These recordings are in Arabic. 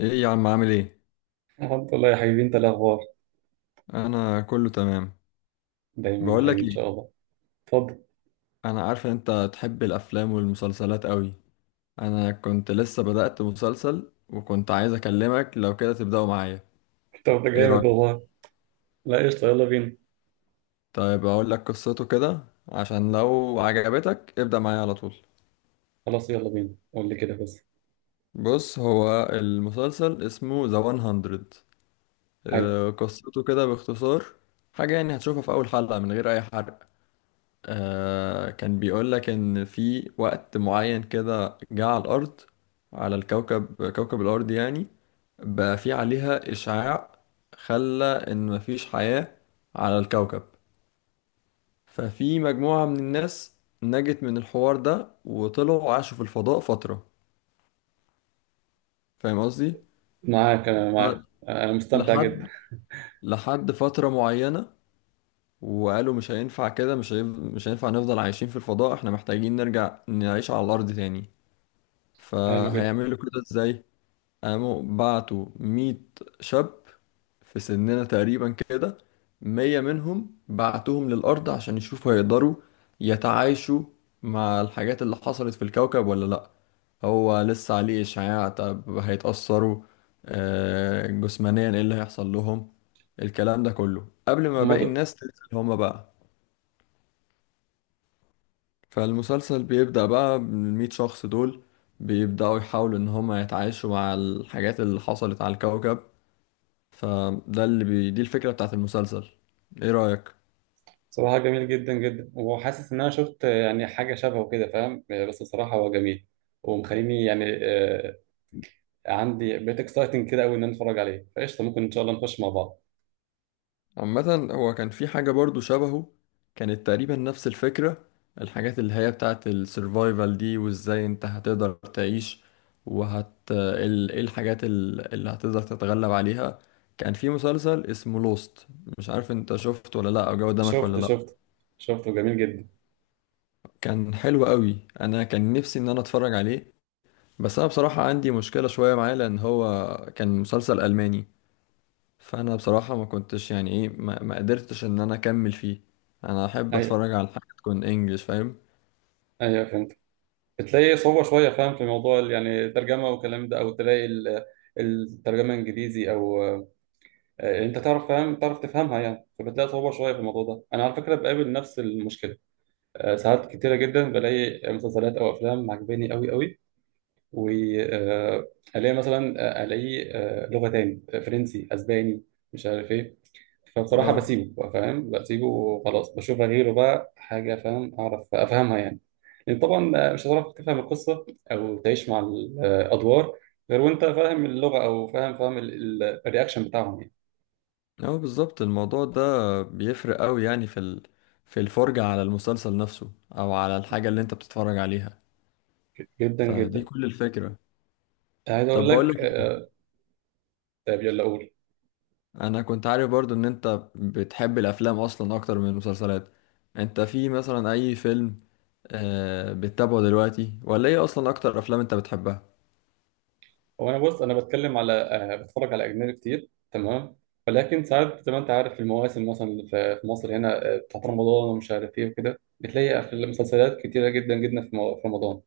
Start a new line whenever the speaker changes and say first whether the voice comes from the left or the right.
left: ايه يا عم عامل ايه؟
right: الحمد لله يا حبيبي، انت إيه الاخبار؟
left: انا كله تمام.
right: دايما يا
left: بقول
right: حبيبي
left: لك
right: ان شاء
left: ايه؟
right: الله. اتفضل.
left: انا عارف ان انت تحب الافلام والمسلسلات قوي. انا كنت لسه بدأت مسلسل وكنت عايز اكلمك لو كده تبدأه معايا.
right: طب ده
left: ايه
right: جامد
left: رأيك؟
right: والله. لا قشطه، يلا بينا.
left: طيب اقول لك قصته كده عشان لو عجبتك ابدأ معايا على طول.
right: خلاص يلا بينا قول لي كده بس.
left: بص هو المسلسل اسمه ذا 100.
right: حلو.
left: آه، قصته كده باختصار، حاجة يعني هتشوفها في اول حلقة من غير اي حرق. آه كان بيقول لك إن في وقت معين كده جه على الأرض، على الكوكب، كوكب الأرض يعني، بقى في عليها إشعاع، خلى إن مفيش حياة على الكوكب. ففي مجموعة من الناس نجت من الحوار ده وطلعوا عاشوا في الفضاء فترة. فاهم قصدي؟
right: معاك، انا
left: ف-
right: معاك، انا مستمتع
left: لحد
right: جدا.
left: لحد فترة معينة. وقالوا مش هينفع كده، مش هينفع نفضل عايشين في الفضاء، احنا محتاجين نرجع نعيش على الأرض تاني.
right: حلو جدا.
left: فهيعملوا كده ازاي؟ قاموا بعتوا 100 شاب في سننا تقريبا كده، 100 منهم بعتوهم للأرض عشان يشوفوا هيقدروا يتعايشوا مع الحاجات اللي حصلت في الكوكب ولا لأ. هو لسه عليه إشعاع، طب هيتأثروا؟ آه، جسمانيا ايه اللي هيحصل لهم؟ الكلام ده كله قبل ما
right: هما
left: باقي
right: دول.
left: الناس تنزل هما بقى. فالمسلسل بيبدأ بقى من ال100 شخص دول، بيبدأوا يحاولوا إن هما يتعايشوا مع الحاجات اللي حصلت على الكوكب. فده اللي دي الفكرة بتاعت المسلسل. إيه رأيك؟
right: صراحه جميل جدا جدا، وحاسس ان انا شفت يعني حاجه شبهه كده فاهم، بس الصراحه هو جميل. ومخليني يعني عندي بقيت اكسايتنج كده قوي ان انا اتفرج عليه، فقشطه ممكن ان شاء الله نخش مع بعض.
left: عامة هو كان في حاجة برضو شبهه، كانت تقريبا نفس الفكرة، الحاجات اللي هي بتاعت السرفايفل دي وإزاي أنت هتقدر تعيش. إيه الحاجات اللي هتقدر تتغلب عليها. كان في مسلسل اسمه لوست، مش عارف أنت شفته ولا لأ أو جه قدامك ولا
right: شفت
left: لأ.
right: شفت شفته جميل جدا.
left: كان حلو قوي، انا كان نفسي ان انا اتفرج عليه. بس انا بصراحة عندي مشكلة شوية معاه لان هو كان مسلسل الماني. فانا بصراحة ما كنتش يعني ايه ما قدرتش ان انا اكمل فيه. انا احب
right: ايوه.
left: اتفرج على حاجة تكون انجلش فاهم.
right: ايوه فهمت. بتلاقي صعوبة شوية فاهم في موضوع يعني الترجمة والكلام ده، أو تلاقي الترجمة إنجليزي، أو يعني أنت تعرف فاهم تعرف تفهمها يعني، فبتلاقي صعوبة شوية في الموضوع ده. أنا على فكرة بقابل نفس المشكلة. ساعات كتيرة جدا بلاقي مسلسلات أو أفلام عجباني أوي أوي، وألاقي مثلا ألاقي لغة تاني فرنسي أسباني، مش عارف إيه، فبصراحة
left: اه.
right: بسيبه فاهم، بسيبه وخلاص، بشوف غيره بقى حاجة فاهم أعرف أفهمها يعني. لأن طبعا مش هتعرف تفهم القصة أو تعيش مع الأدوار غير وأنت فاهم اللغة، أو فاهم الرياكشن بتاعهم يعني.
left: اه بالظبط، الموضوع ده بيفرق قوي يعني في في الفرجة على المسلسل نفسه او على الحاجة اللي انت بتتفرج عليها.
right: جدا
left: فدي
right: جدا.
left: كل الفكرة.
right: عايز أقول
left: طب بقول
right: لك
left: لك إيه؟
right: طيب يلا قول.
left: انا كنت عارف برضو ان انت بتحب الافلام اصلا اكتر من المسلسلات. انت في مثلا اي فيلم آه بتتابعه دلوقتي ولا ايه؟ اصلا اكتر افلام انت بتحبها؟
right: هو أنا بص، أنا بتكلم على بتفرج على أجنبي كتير تمام، ولكن ساعات زي ما أنت عارف المواسم مثلا اللي في مصر هنا بتاعت رمضان ومش عارف إيه وكده، بتلاقي في المسلسلات كتيرة جدا جدا في في رمضان.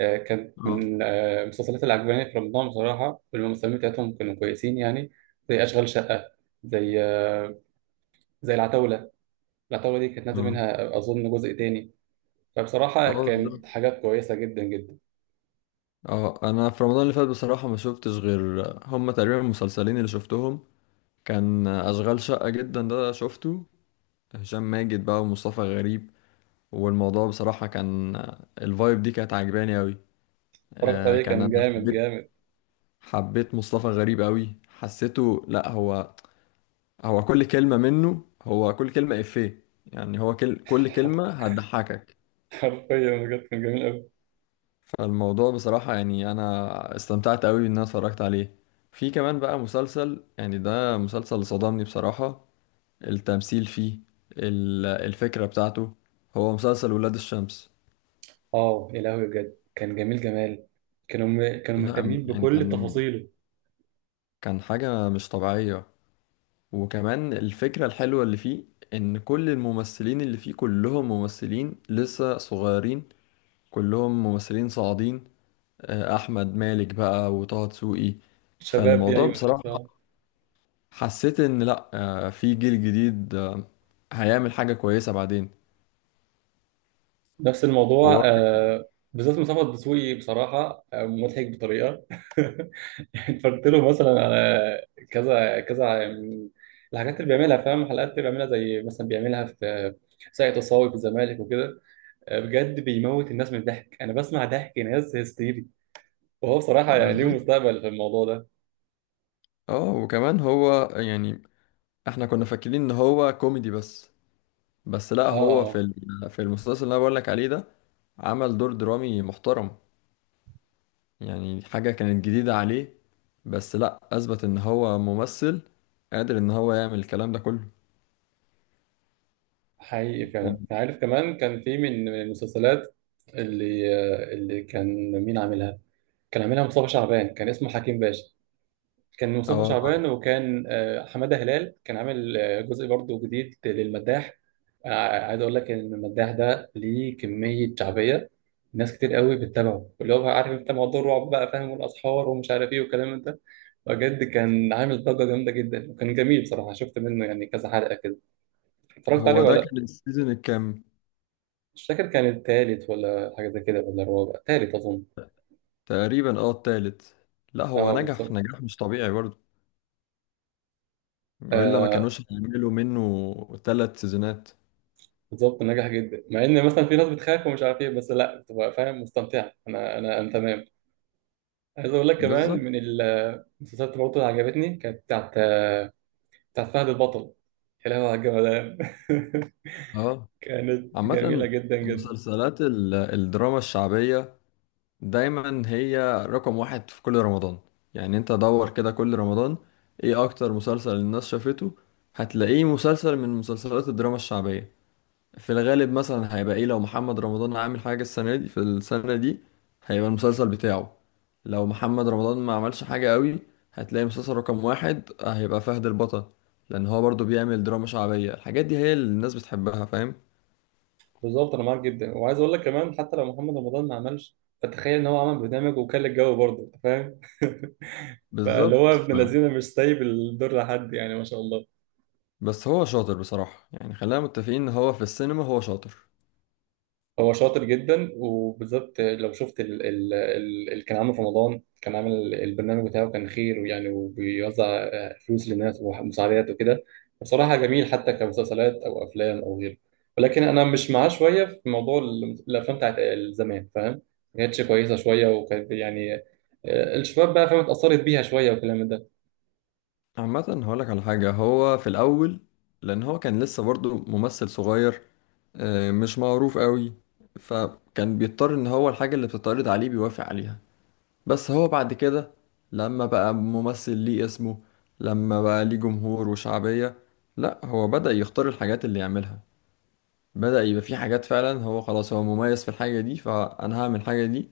right: كانت
left: اه.
right: من المسلسلات اللي عجباني في رمضان بصراحة، والممثلين بتاعتهم كانوا كويسين يعني. زي أشغال شقة، زي زي العتاولة. العتاولة دي كانت نازل
left: اه.
right: منها أظن جزء تاني.
left: اه
right: فبصراحة
left: بالظبط.
right: كانت حاجات كويسة جدا جدا.
left: اه انا في رمضان اللي فات بصراحة ما شفتش غير هما تقريبا المسلسلين اللي شفتهم. كان اشغال شقة جدا ده شفته، هشام ماجد بقى ومصطفى غريب. والموضوع بصراحة كان، الفايب دي كانت عجباني قوي.
right: اتفرجت
left: آه
right: عليه
left: كان
right: كان
left: انا
right: جامد
left: حبيت.
right: جامد.
left: حبيت مصطفى غريب قوي، حسيته لا هو، هو كل كلمة منه، هو كل كلمة إفيه يعني، هو كل كلمة هتضحكك.
right: حرفيا بجد كان جميل أوي.
left: فالموضوع بصراحة يعني أنا استمتعت أوي إن أنا اتفرجت عليه. في كمان بقى مسلسل، يعني ده مسلسل صدمني بصراحة، التمثيل فيه، الفكرة بتاعته، هو مسلسل ولاد الشمس.
right: اه يا لهوي بجد كان جميل جمال. كانوا
left: لا
right: مهتمين
left: يعني
right: بكل تفاصيله.
left: كان حاجة مش طبيعية. وكمان الفكرة الحلوة اللي فيه، إن كل الممثلين اللي فيه كلهم ممثلين لسه صغيرين، كلهم ممثلين صاعدين. آه، احمد مالك بقى وطه دسوقي.
right: الشباب دي
left: فالموضوع
right: أيوه
left: بصراحة،
right: بصراحة.
left: حسيت ان لا، آه، في جيل جديد، آه، هيعمل حاجة كويسة بعدين.
right: نفس الموضوع
left: هو
right: بالذات مصطفى الدسوقي بصراحة مضحك بطريقة. اتفرجت له مثلا على كذا كذا من الحاجات اللي بيعملها فاهم، حلقات اللي بيعملها زي مثلا بيعملها في ساقية الصاوي في الزمالك وكده. بجد بيموت الناس من الضحك، انا بسمع ضحك ناس هستيري، وهو بصراحة يعني ليه
left: بالظبط.
right: مستقبل في الموضوع ده.
left: اه وكمان هو يعني احنا كنا فاكرين ان هو كوميدي بس، بس لا
right: اه.
left: هو في
right: اه.
left: في المسلسل اللي انا بقول لك عليه ده عمل دور درامي محترم، يعني حاجة كانت جديدة عليه، بس لا اثبت ان هو ممثل قادر ان هو يعمل الكلام ده كله.
right: حقيقي
left: كان.
right: فعلا، عارف كمان كان في من المسلسلات اللي اللي كان مين عاملها؟ كان عاملها مصطفى شعبان، كان اسمه حكيم باشا. كان مصطفى
left: اه.
right: شعبان، وكان حمادة هلال كان عامل جزء برضه جديد للمداح. عايز اقول لك ان المداح ده ليه كميه شعبيه، ناس كتير قوي بتتابعه، اللي هو بقى عارف انت موضوع الرعب بقى فاهم، والاسحار ومش عارف ايه والكلام من ده. بجد كان عامل ضجه جامده جدا وكان جميل صراحه. شفت منه يعني كذا حلقه كده. اتفرجت عليه
left: هو ده
right: ولا لا؟
left: كان السيزون الكام؟
right: مش فاكر، كان التالت ولا حاجه زي كده ولا الرابع، تالت اظن.
left: تقريبا اه التالت. لا هو
right: اه
left: نجح
right: بالظبط.
left: نجاح مش طبيعي برضه، والا ما
right: آه
left: كانوش هيعملوا منه 3 سيزونات.
right: بالظبط، نجح جدا مع ان مثلا في ناس بتخاف ومش عارف ايه، بس لا بتبقى فاهم مستمتعه. انا تمام. عايز اقول لك كمان
left: بالظبط
right: من المسلسلات برضه اللي عجبتني، كانت بتاعت فهد البطل. كلام على الجمدان.
left: اه.
right: كانت جميلة
left: عامة
right: جدا جدا.
left: مسلسلات الدراما الشعبية دايما هي رقم واحد في كل رمضان. يعني انت دور كده كل رمضان، ايه اكتر مسلسل الناس شافته، هتلاقيه مسلسل من مسلسلات الدراما الشعبية. في الغالب مثلا هيبقى ايه، لو محمد رمضان عامل حاجة السنة دي، في السنة دي هيبقى المسلسل بتاعه. لو محمد رمضان ما عملش حاجة قوي هتلاقي مسلسل رقم واحد هيبقى فهد البطل، لأن هو برضو بيعمل دراما شعبية، الحاجات دي هي اللي الناس بتحبها فاهم؟
right: بالظبط أنا معاك جدا، وعايز أقول لك كمان حتى لو محمد رمضان ما عملش، فتخيل إن هو عمل برنامج وكان الجو برضه أنت فاهم. فاللي
left: بالظبط
right: هو ابن
left: فعلا.
right: الذين مش سايب الدور لحد، يعني ما شاء الله.
left: بس هو شاطر بصراحة، يعني خلينا متفقين ان هو في السينما هو شاطر.
right: هو شاطر جدا، وبالذات لو شفت اللي كان عامله في رمضان، كان عامل البرنامج بتاعه، كان خير ويعني وبيوزع فلوس للناس ومساعدات وكده. بصراحة جميل حتى كمسلسلات أو أفلام أو غيره. ولكن أنا مش معاه شوية في موضوع الأفلام بتاعت زمان فاهم؟ ما كانتش كويسة شوية، وكانت يعني الشباب بقى فاهم اتأثرت بيها شوية والكلام ده.
left: عامة هقولك على حاجة، هو في الأول لأن هو كان لسه برضه ممثل صغير، آه، مش معروف قوي، فكان بيضطر إن هو الحاجة اللي بتتعرض عليه بيوافق عليها. بس هو بعد كده لما بقى ممثل ليه اسمه، لما بقى ليه جمهور وشعبية، لأ هو بدأ يختار الحاجات اللي يعملها، بدأ يبقى في حاجات فعلا هو خلاص هو مميز في الحاجة دي فأنا هعمل الحاجة دي.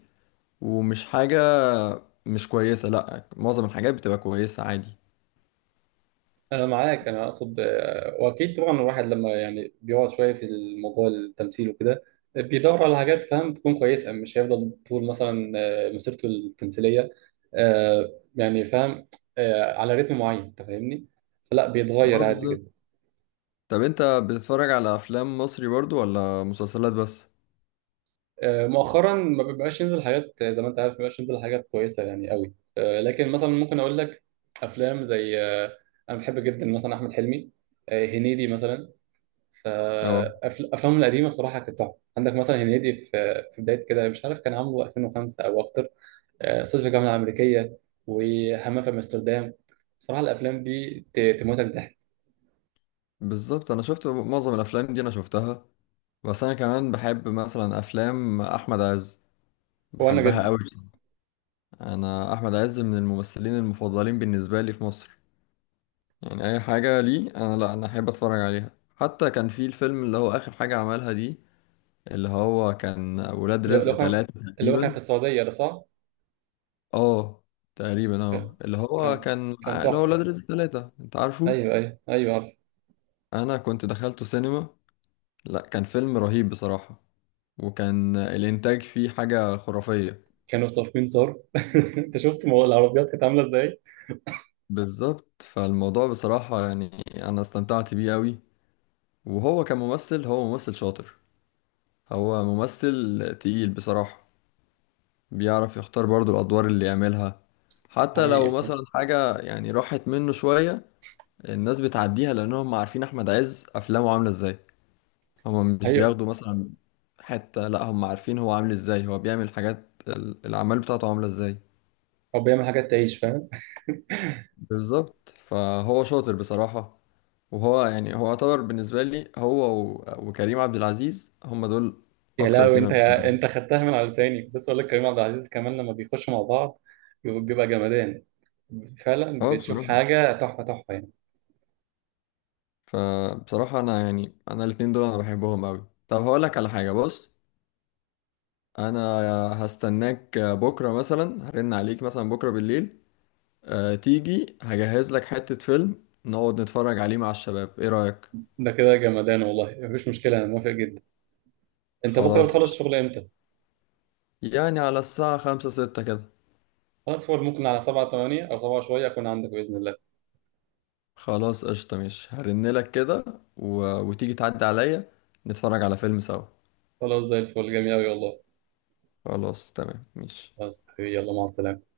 left: ومش حاجة، مش كويسة، لأ معظم الحاجات بتبقى كويسة عادي.
right: انا معاك، انا اقصد واكيد طبعا الواحد لما يعني بيقعد شويه في الموضوع التمثيل وكده، بيدور على حاجات فاهم تكون كويسه، مش هيفضل طول مثلا مسيرته التمثيليه يعني فاهم على رتم معين انت فاهمني، فلا بيتغير
left: اه
right: عادي
left: بالظبط.
right: جدا.
left: طب انت بتتفرج على افلام مصري برضو ولا مسلسلات بس؟
right: مؤخرا ما بيبقاش ينزل حاجات زي ما انت عارف ما بيبقاش ينزل حاجات كويسه يعني قوي، لكن مثلا ممكن اقول لك افلام زي انا بحب جدا مثلا احمد حلمي، هنيدي مثلا.
left: اه
right: فأفلامه القديمة بصراحة كانت تحفة. عندك مثلا هنيدي في بداية كده مش عارف كان عامله 2005 أو أكتر، صعيدي في الجامعة الأمريكية، وهمام في أمستردام. بصراحة الأفلام دي تموتك ضحك.
left: بالظبط. انا شفت معظم الافلام دي انا شفتها. بس انا كمان بحب مثلا افلام احمد عز،
right: هو أنا
left: بحبها
right: جد.
left: قوي بصراحة. انا احمد عز من الممثلين المفضلين بالنسبه لي في مصر. يعني اي حاجه ليه انا لا انا احب اتفرج عليها، حتى كان في الفيلم اللي هو اخر حاجه عملها دي، اللي هو كان ولاد
right: اللي
left: رزق
right: هو كان،
left: 3
right: اللي هو كان في
left: تقريبا.
right: السعودية ده صح؟
left: اه. تقريبا
right: كان
left: اه
right: كان كان
left: اللي هو
right: تحفة.
left: ولاد رزق 3 انت عارفه.
right: أيوه أيوه أيوه عارف.
left: انا كنت دخلته سينما، لا كان فيلم رهيب بصراحة، وكان الانتاج فيه حاجة خرافية.
right: كانوا صارفين صرف. أنت شفت العربيات كانت عاملة إزاي؟
left: بالظبط. فالموضوع بصراحة يعني انا استمتعت بيه قوي، وهو كممثل هو ممثل شاطر، هو ممثل تقيل بصراحة، بيعرف يختار برضو الادوار اللي يعملها. حتى لو
right: حقيقي فاهم؟
left: مثلا حاجة يعني راحت منه شوية، الناس بتعديها لانهم عارفين احمد عز افلامه عاملة ازاي. هم مش
right: حقيقي.
left: بياخدوا مثلا حتة، لا هم عارفين هو عامل ازاي، هو بيعمل حاجات الأعمال بتاعته عاملة ازاي.
right: هو بيعمل حاجات تعيش.
left: بالظبط. فهو شاطر بصراحة. وهو يعني هو يعتبر بالنسبة لي هو وكريم عبد العزيز هم دول
right: يا
left: أكتر
right: لهوي
left: 2
right: انت،
left: أنا
right: يا
left: بحبهم.
right: انت خدتها من على لساني، كنت لسه اقول لك كريم عبد العزيز كمان لما بيخشوا مع بعض بيبقى جمدان. فعلا
left: اه
right: بتشوف
left: بصراحة.
right: حاجه تحفه تحفه يعني.
left: فبصراحة أنا يعني أنا الاتنين دول أنا بحبهم أوي. طب هقولك على حاجة، بص أنا هستناك بكرة مثلا، هرن عليك مثلا بكرة بالليل، آه، تيجي هجهز لك حتة فيلم نقعد نتفرج عليه مع الشباب، ايه رأيك؟
right: ده كده جمدان والله، مفيش مشكله انا موافق جدا. انت بكره
left: خلاص
right: بتخلص
left: قشطة.
right: الشغل امتى؟
left: يعني على الساعة 5 6 كده.
right: خلاص فول، ممكن على 7 8 او 7 شويه اكون عندك باذن الله.
left: خلاص قشطة مش هرنلك كده و... وتيجي تعدي عليا نتفرج على فيلم سوا.
right: خلاص زي الفل، جميل قوي والله.
left: خلاص تمام مش
right: خلاص حبيبي يلا مع السلامه.